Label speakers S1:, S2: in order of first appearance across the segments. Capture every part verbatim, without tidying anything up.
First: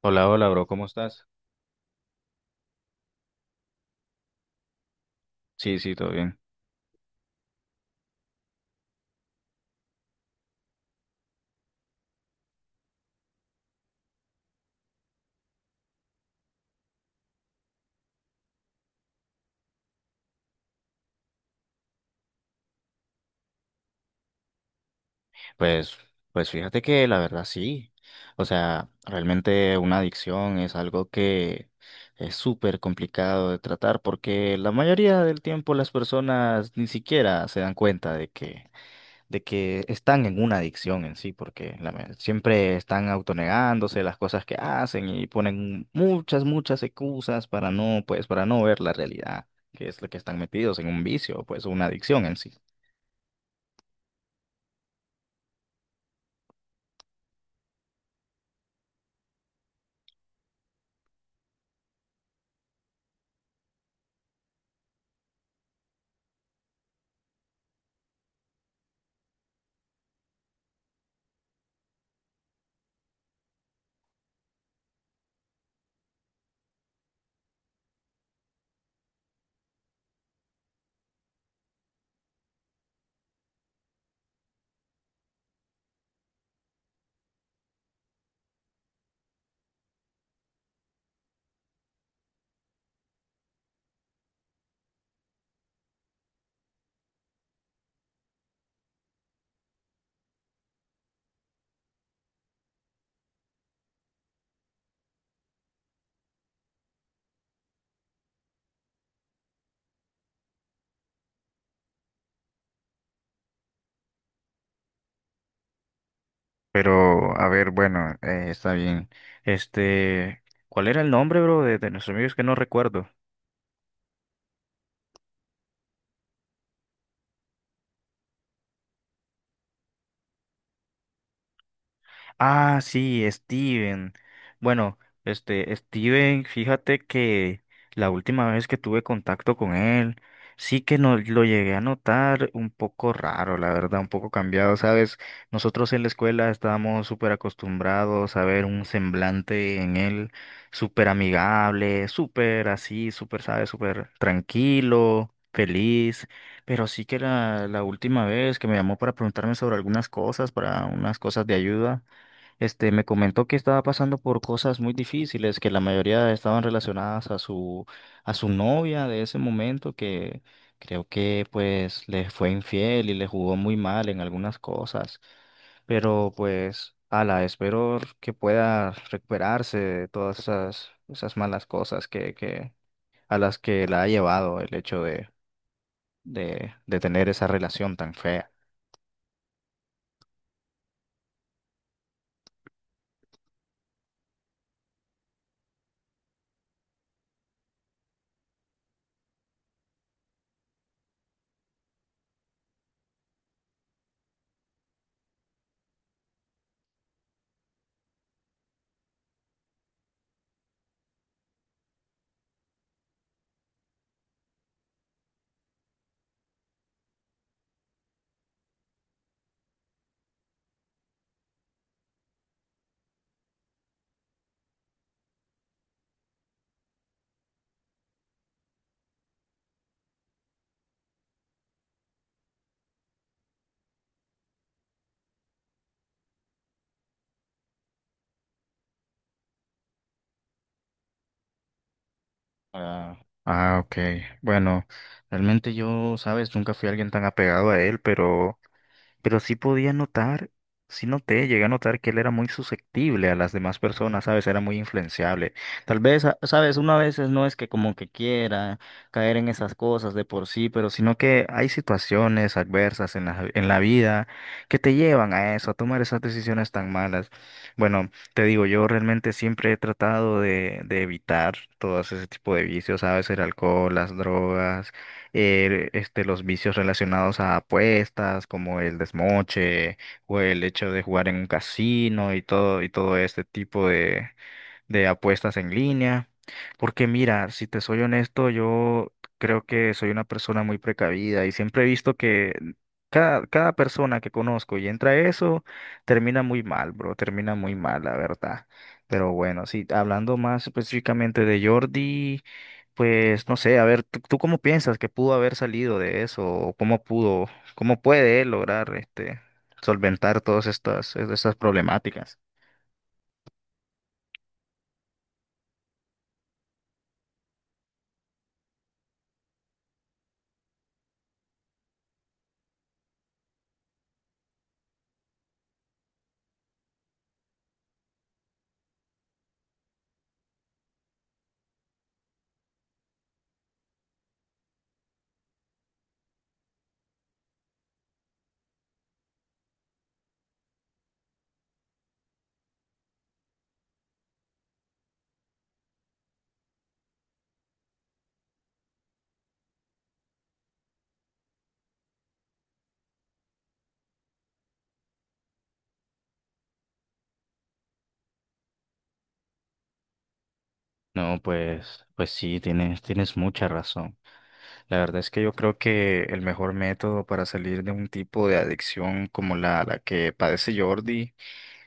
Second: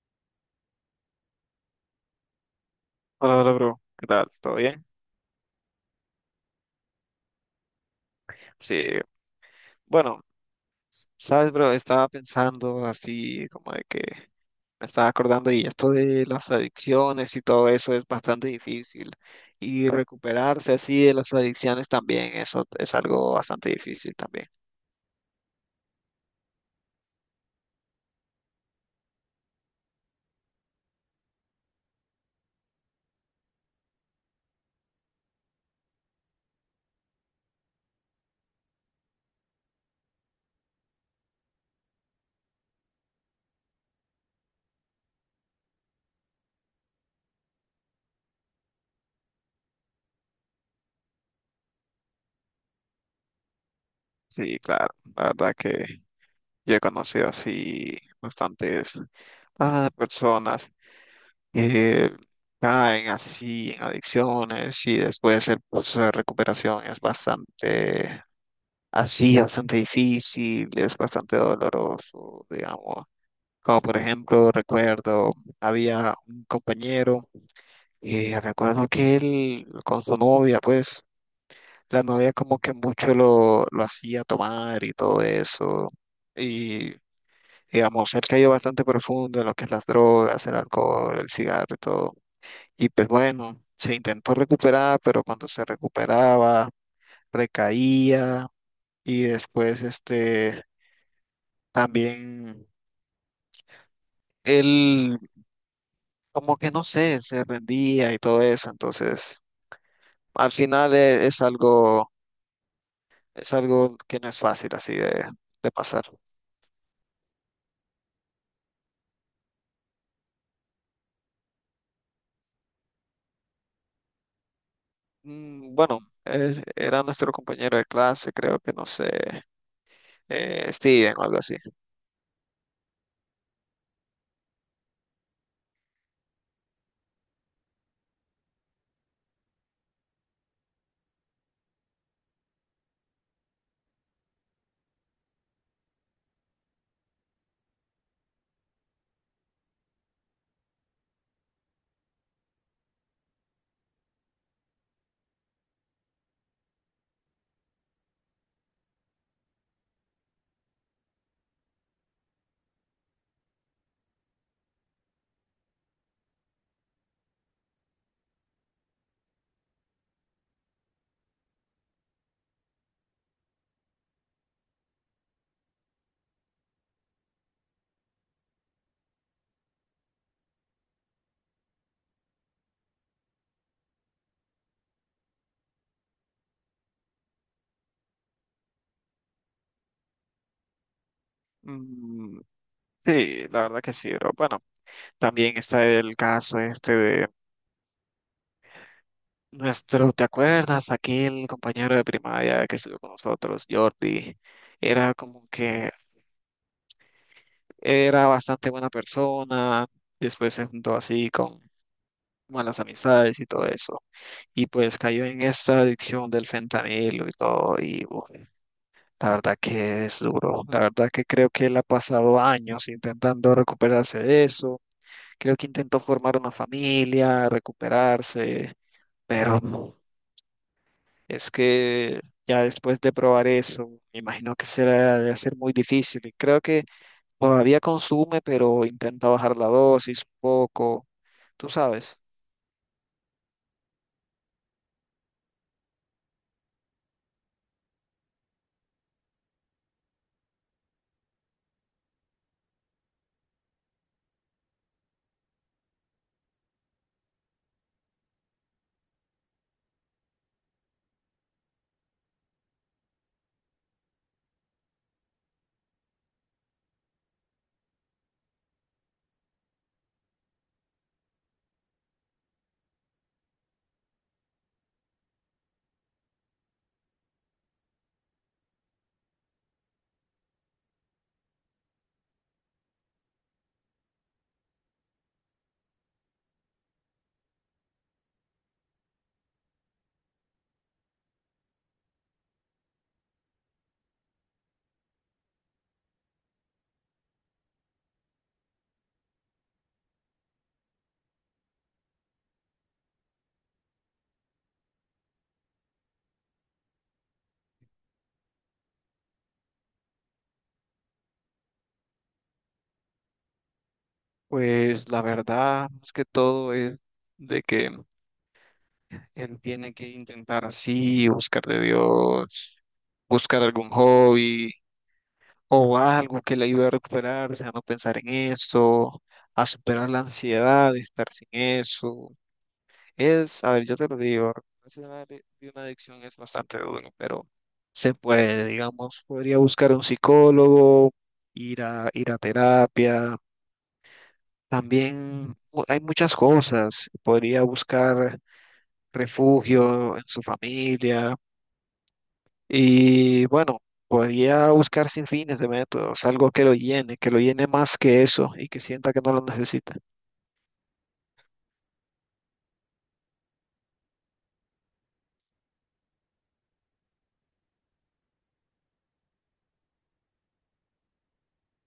S1: Hola, hola, bro, ¿cómo estás?
S2: Hola, hola, bro. ¿Qué tal? ¿Todo bien?
S1: Sí, sí, todo bien.
S2: Sí, bueno, sabes, bro, estaba pensando así como de que me estaba acordando y esto de las adicciones y todo eso es bastante difícil y recuperarse así de las adicciones también, eso es algo bastante difícil también.
S1: Pues, pues fíjate que la verdad sí. O sea, realmente una adicción es algo que es súper complicado de tratar porque la mayoría del tiempo las personas ni siquiera se dan cuenta de que, de que están en una adicción en sí, porque la ma- siempre están autonegándose las cosas que hacen y ponen muchas, muchas excusas para no, pues, para no ver la realidad, que es lo que están metidos en un vicio, pues una adicción en sí.
S2: Sí, claro, la verdad que yo he conocido así bastantes ah, personas que caen así en adicciones y después el proceso de recuperación es bastante así bastante difícil, es bastante doloroso, digamos. Como por ejemplo, recuerdo, había un compañero y recuerdo que él con su novia, pues, la novia como que mucho lo, lo hacía tomar y todo eso. Y digamos, él cayó bastante profundo en lo que es las drogas, el alcohol, el cigarro y todo. Y pues bueno, se intentó recuperar, pero cuando se recuperaba, recaía y después este también él, como que no sé, se rendía y todo eso. Entonces, al final e- es, algo, es algo que no es fácil así de, de pasar.
S1: Pero, a ver, bueno, eh, está bien. Este, ¿cuál era el nombre, bro, de, de nuestros amigos que no recuerdo?
S2: Mm, bueno, eh, era nuestro compañero de clase, creo que no sé, eh, Steven o algo así.
S1: Ah, sí, Steven. Bueno, este, Steven, fíjate que la última vez que tuve contacto con él, sí que no, lo llegué a notar un poco raro, la verdad, un poco cambiado, ¿sabes? Nosotros en la escuela estábamos súper acostumbrados a ver un semblante en él súper amigable, súper así, súper, ¿sabes? Súper tranquilo, feliz. Pero sí que la, la última vez que me llamó para preguntarme sobre algunas cosas, para unas cosas de ayuda. Este, me comentó que estaba pasando por cosas muy difíciles, que la mayoría estaban relacionadas a su, a su novia de ese momento, que creo que pues le fue infiel y le jugó muy mal en algunas cosas. Pero pues, ala, espero que pueda recuperarse de todas esas, esas malas cosas que, que, a las que la ha llevado el hecho de, de, de tener esa relación tan fea.
S2: Mm, sí, la verdad que sí, pero bueno, también está el caso este de nuestro, ¿te acuerdas? Aquel compañero de primaria que estudió con nosotros, Jordi, era como que era bastante buena persona, después se juntó así con malas amistades y todo eso. Y pues cayó en esta adicción del fentanilo y todo. Y uf, la verdad que es duro. La verdad que creo que él ha pasado años intentando recuperarse de eso. Creo que intentó formar una familia, recuperarse, pero no. Es que ya después de probar eso, me imagino que será de ser muy difícil. Y creo que todavía consume, pero intenta bajar la dosis un poco. Tú sabes,
S1: Ah, ah, ok. Bueno, realmente yo, sabes, nunca fui alguien tan apegado a él, pero pero sí podía notar, sí noté, llegué a notar que él era muy susceptible a las demás personas, ¿sabes? Era muy influenciable. Tal vez, a- ¿sabes? Una veces no es que como que quiera caer en esas cosas de por sí, pero sino que hay situaciones adversas en la, en la vida que te llevan a eso, a tomar esas decisiones tan malas. Bueno, te digo, yo realmente siempre he tratado de, de evitar todo ese tipo de vicios, ¿sabes? El alcohol, las drogas eh, este, los vicios relacionados a apuestas, como el desmoche o el hecho de jugar en un casino y todo, y todo este tipo de, de apuestas en línea. Porque mira, si te soy honesto, yo creo que soy una persona muy precavida y siempre he visto que cada, cada persona que conozco y entra a eso, termina muy mal, bro, termina muy mal, la verdad. Pero bueno, sí, hablando más específicamente de Jordi. Pues no sé, a ver, ¿tú, tú cómo piensas que pudo haber salido de eso? ¿O cómo pudo, cómo puede él lograr este solventar todas estas, estas problemáticas?
S2: pues la verdad es que todo es de que él tiene que intentar así, buscar de Dios, buscar algún hobby o algo que le ayude a recuperarse, a no pensar en eso, a superar la ansiedad de estar sin eso. Es, a ver, yo te lo digo, recuperarse de una ade- de una adicción es bastante duro, pero se puede, digamos, podría buscar un psicólogo, ir a, ir a terapia. También u- hay muchas cosas. Podría buscar refugio en su familia y bueno, podría buscar sin fines de métodos, algo que lo llene, que lo llene más que eso y que sienta que no lo necesita.
S1: No, pues, pues sí, tienes, tienes mucha razón. La verdad es que yo creo que el mejor método para salir de un tipo de adicción como la, la que padece Jordi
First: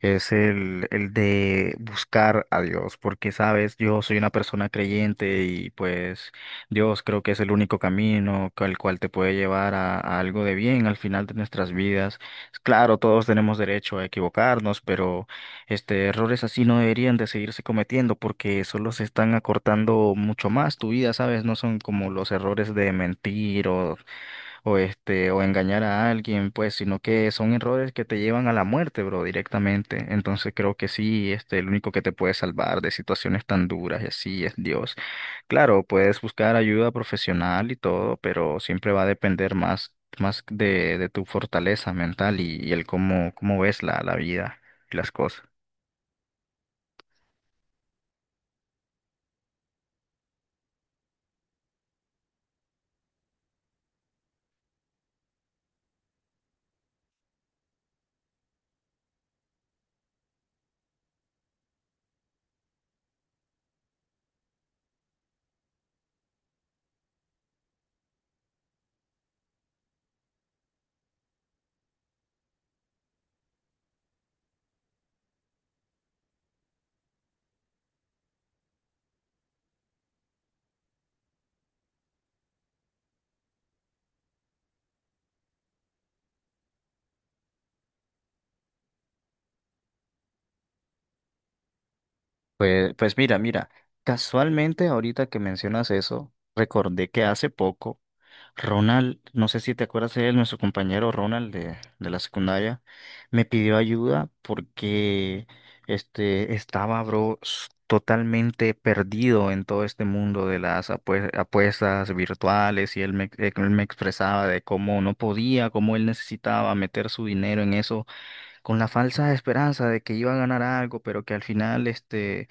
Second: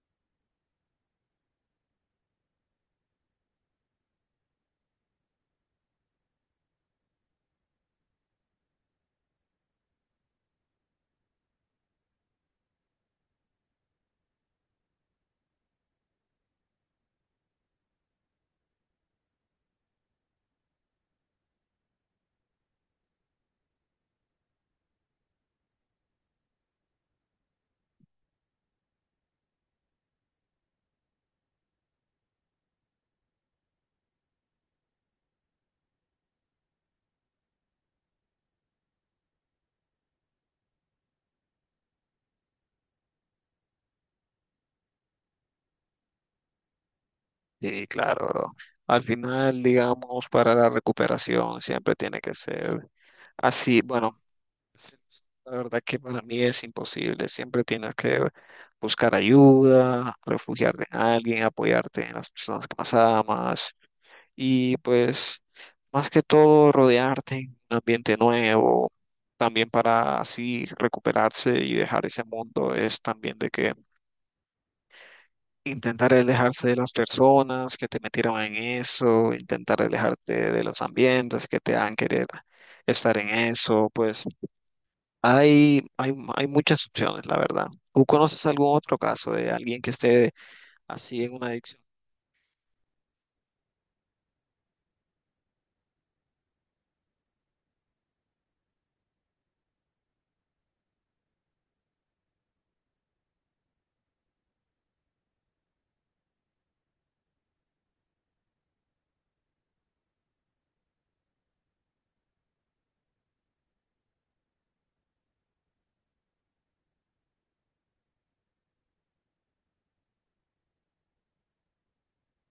S1: es el, el de buscar a Dios, porque sabes, yo soy una persona creyente y pues Dios creo que es el único camino al cual te puede llevar a, a algo de bien al final de nuestras vidas. Claro, todos tenemos derecho a equivocarnos, pero este errores así no deberían de seguirse cometiendo porque solo se están acortando mucho más tu vida, sabes, no son como los errores de mentir o o este, o engañar a alguien, pues, sino que son errores que te llevan a la muerte, bro, directamente. Entonces creo que sí, este, el único que te puede salvar de situaciones tan duras y así es Dios. Claro, puedes buscar ayuda profesional y todo, pero siempre va a depender más, más de, de tu fortaleza mental y, y el cómo, cómo ves la, la vida y las cosas.
S2: Sí, claro, bro. Al final, digamos, para la recuperación siempre tiene que ser así. Bueno, sí, la verdad que para mí es imposible. Siempre tienes que buscar ayuda, refugiarte en alguien, apoyarte en las personas que más amas y pues más que todo rodearte en un ambiente nuevo. También para así recuperarse y dejar ese mundo es también de que intentar alejarse de las personas que te metieron en eso, intentar alejarte de los ambientes que te han querer estar en eso, pues hay, hay, hay muchas opciones, la verdad. ¿Tú conoces algún otro caso de alguien que esté así en una adicción?
S1: Pues, pues mira, mira, casualmente ahorita que mencionas eso, recordé que hace poco Ronald, no sé si te acuerdas de él, nuestro compañero Ronald de, de la secundaria, me pidió ayuda porque este estaba, bro, s- totalmente perdido en todo este mundo de las apue- apuestas virtuales y él me, eh, él me expresaba de cómo no podía, cómo él necesitaba meter su dinero en eso con la falsa esperanza de que iba a ganar algo, pero que al final este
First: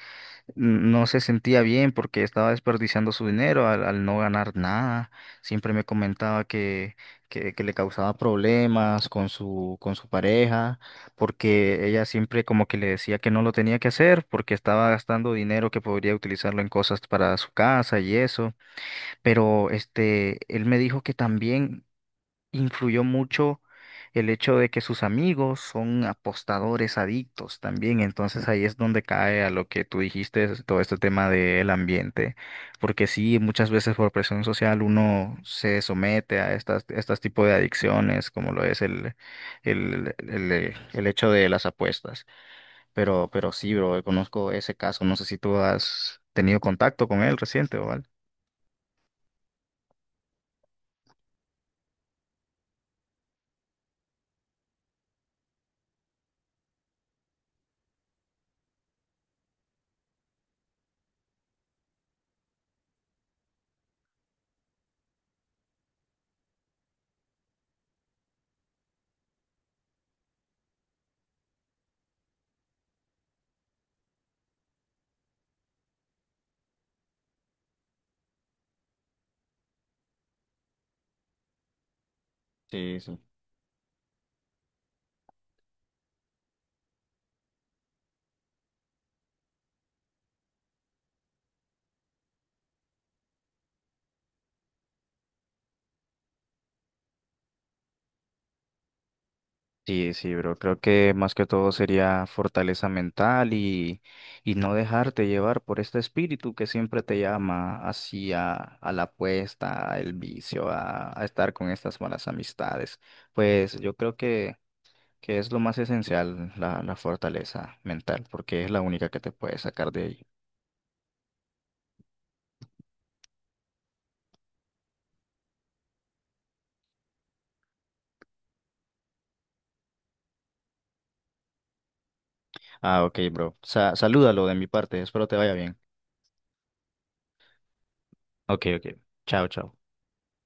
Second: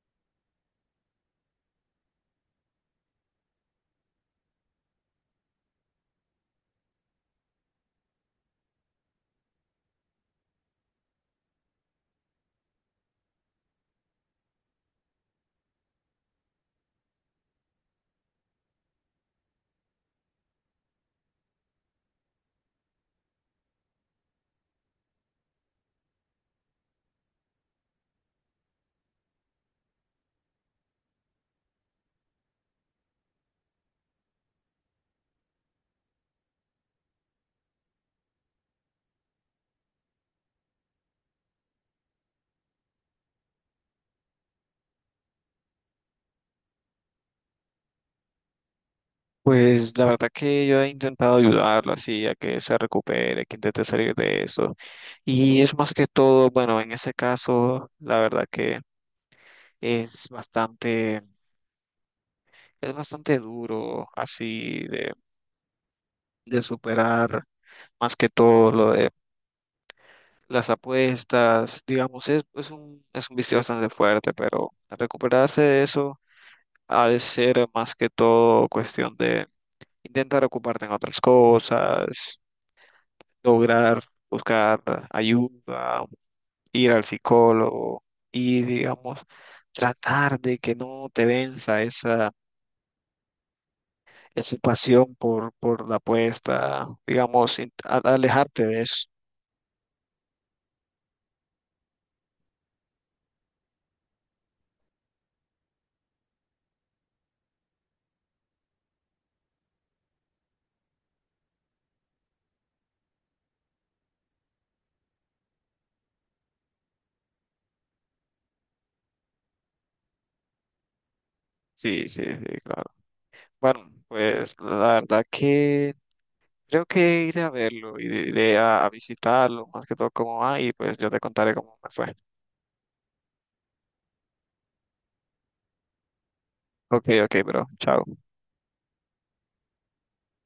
S1: no se sentía bien porque estaba desperdiciando su dinero al, al no ganar nada. Siempre me comentaba que, que, que le causaba problemas con su, con su pareja, porque ella siempre como que le decía que no lo tenía que hacer, porque estaba gastando dinero que podría utilizarlo en cosas para su casa y eso. Pero este, él me dijo que también influyó mucho el hecho de que sus amigos son apostadores adictos también. Entonces ahí es donde cae a lo que tú dijiste, es todo este tema del ambiente. Porque sí, muchas veces por presión social uno se somete a estas, estas tipos de adicciones, como lo es el, el, el, eh, el hecho de las apuestas. Pero, pero sí, bro, conozco ese caso. No sé si tú has tenido contacto con él reciente o
S2: Pues la verdad que yo he intentado ayudarlo así a que se recupere, que intente salir de eso. Y es más que todo, bueno, en ese caso, la verdad que es bastante, es bastante duro así de superar más que todo lo de las apuestas, digamos, es, es un, es un vicio bastante fuerte, pero recuperarse de eso ha de ser más que todo cuestión de intentar ocuparte en otras cosas,
S1: algo.
S2: lograr buscar ayuda, ir al psicólogo y, digamos, tratar de que no te venza esa, esa pasión por, por la apuesta, digamos, in- a- alejarte de eso.
S1: Sí, sí, bro. Creo que más que todo sería fortaleza mental y, y no dejarte llevar por este espíritu que siempre te llama hacia a la apuesta, el vicio, a, a estar con estas malas amistades. Pues yo creo que, que es lo más esencial, la, la fortaleza mental, porque es la única que te puede sacar de ahí.
S2: Sí, sí, sí, claro. Bueno, pues la verdad que creo que iré a verlo, iré iré a, a visitarlo, más que todo cómo va, y pues yo te contaré cómo me fue.
S1: Ah, ok, bro. Sa- salúdalo de mi parte. Espero te vaya bien.
S2: Ok, ok, bro, chao.
S1: Ok, ok. Chao, chao.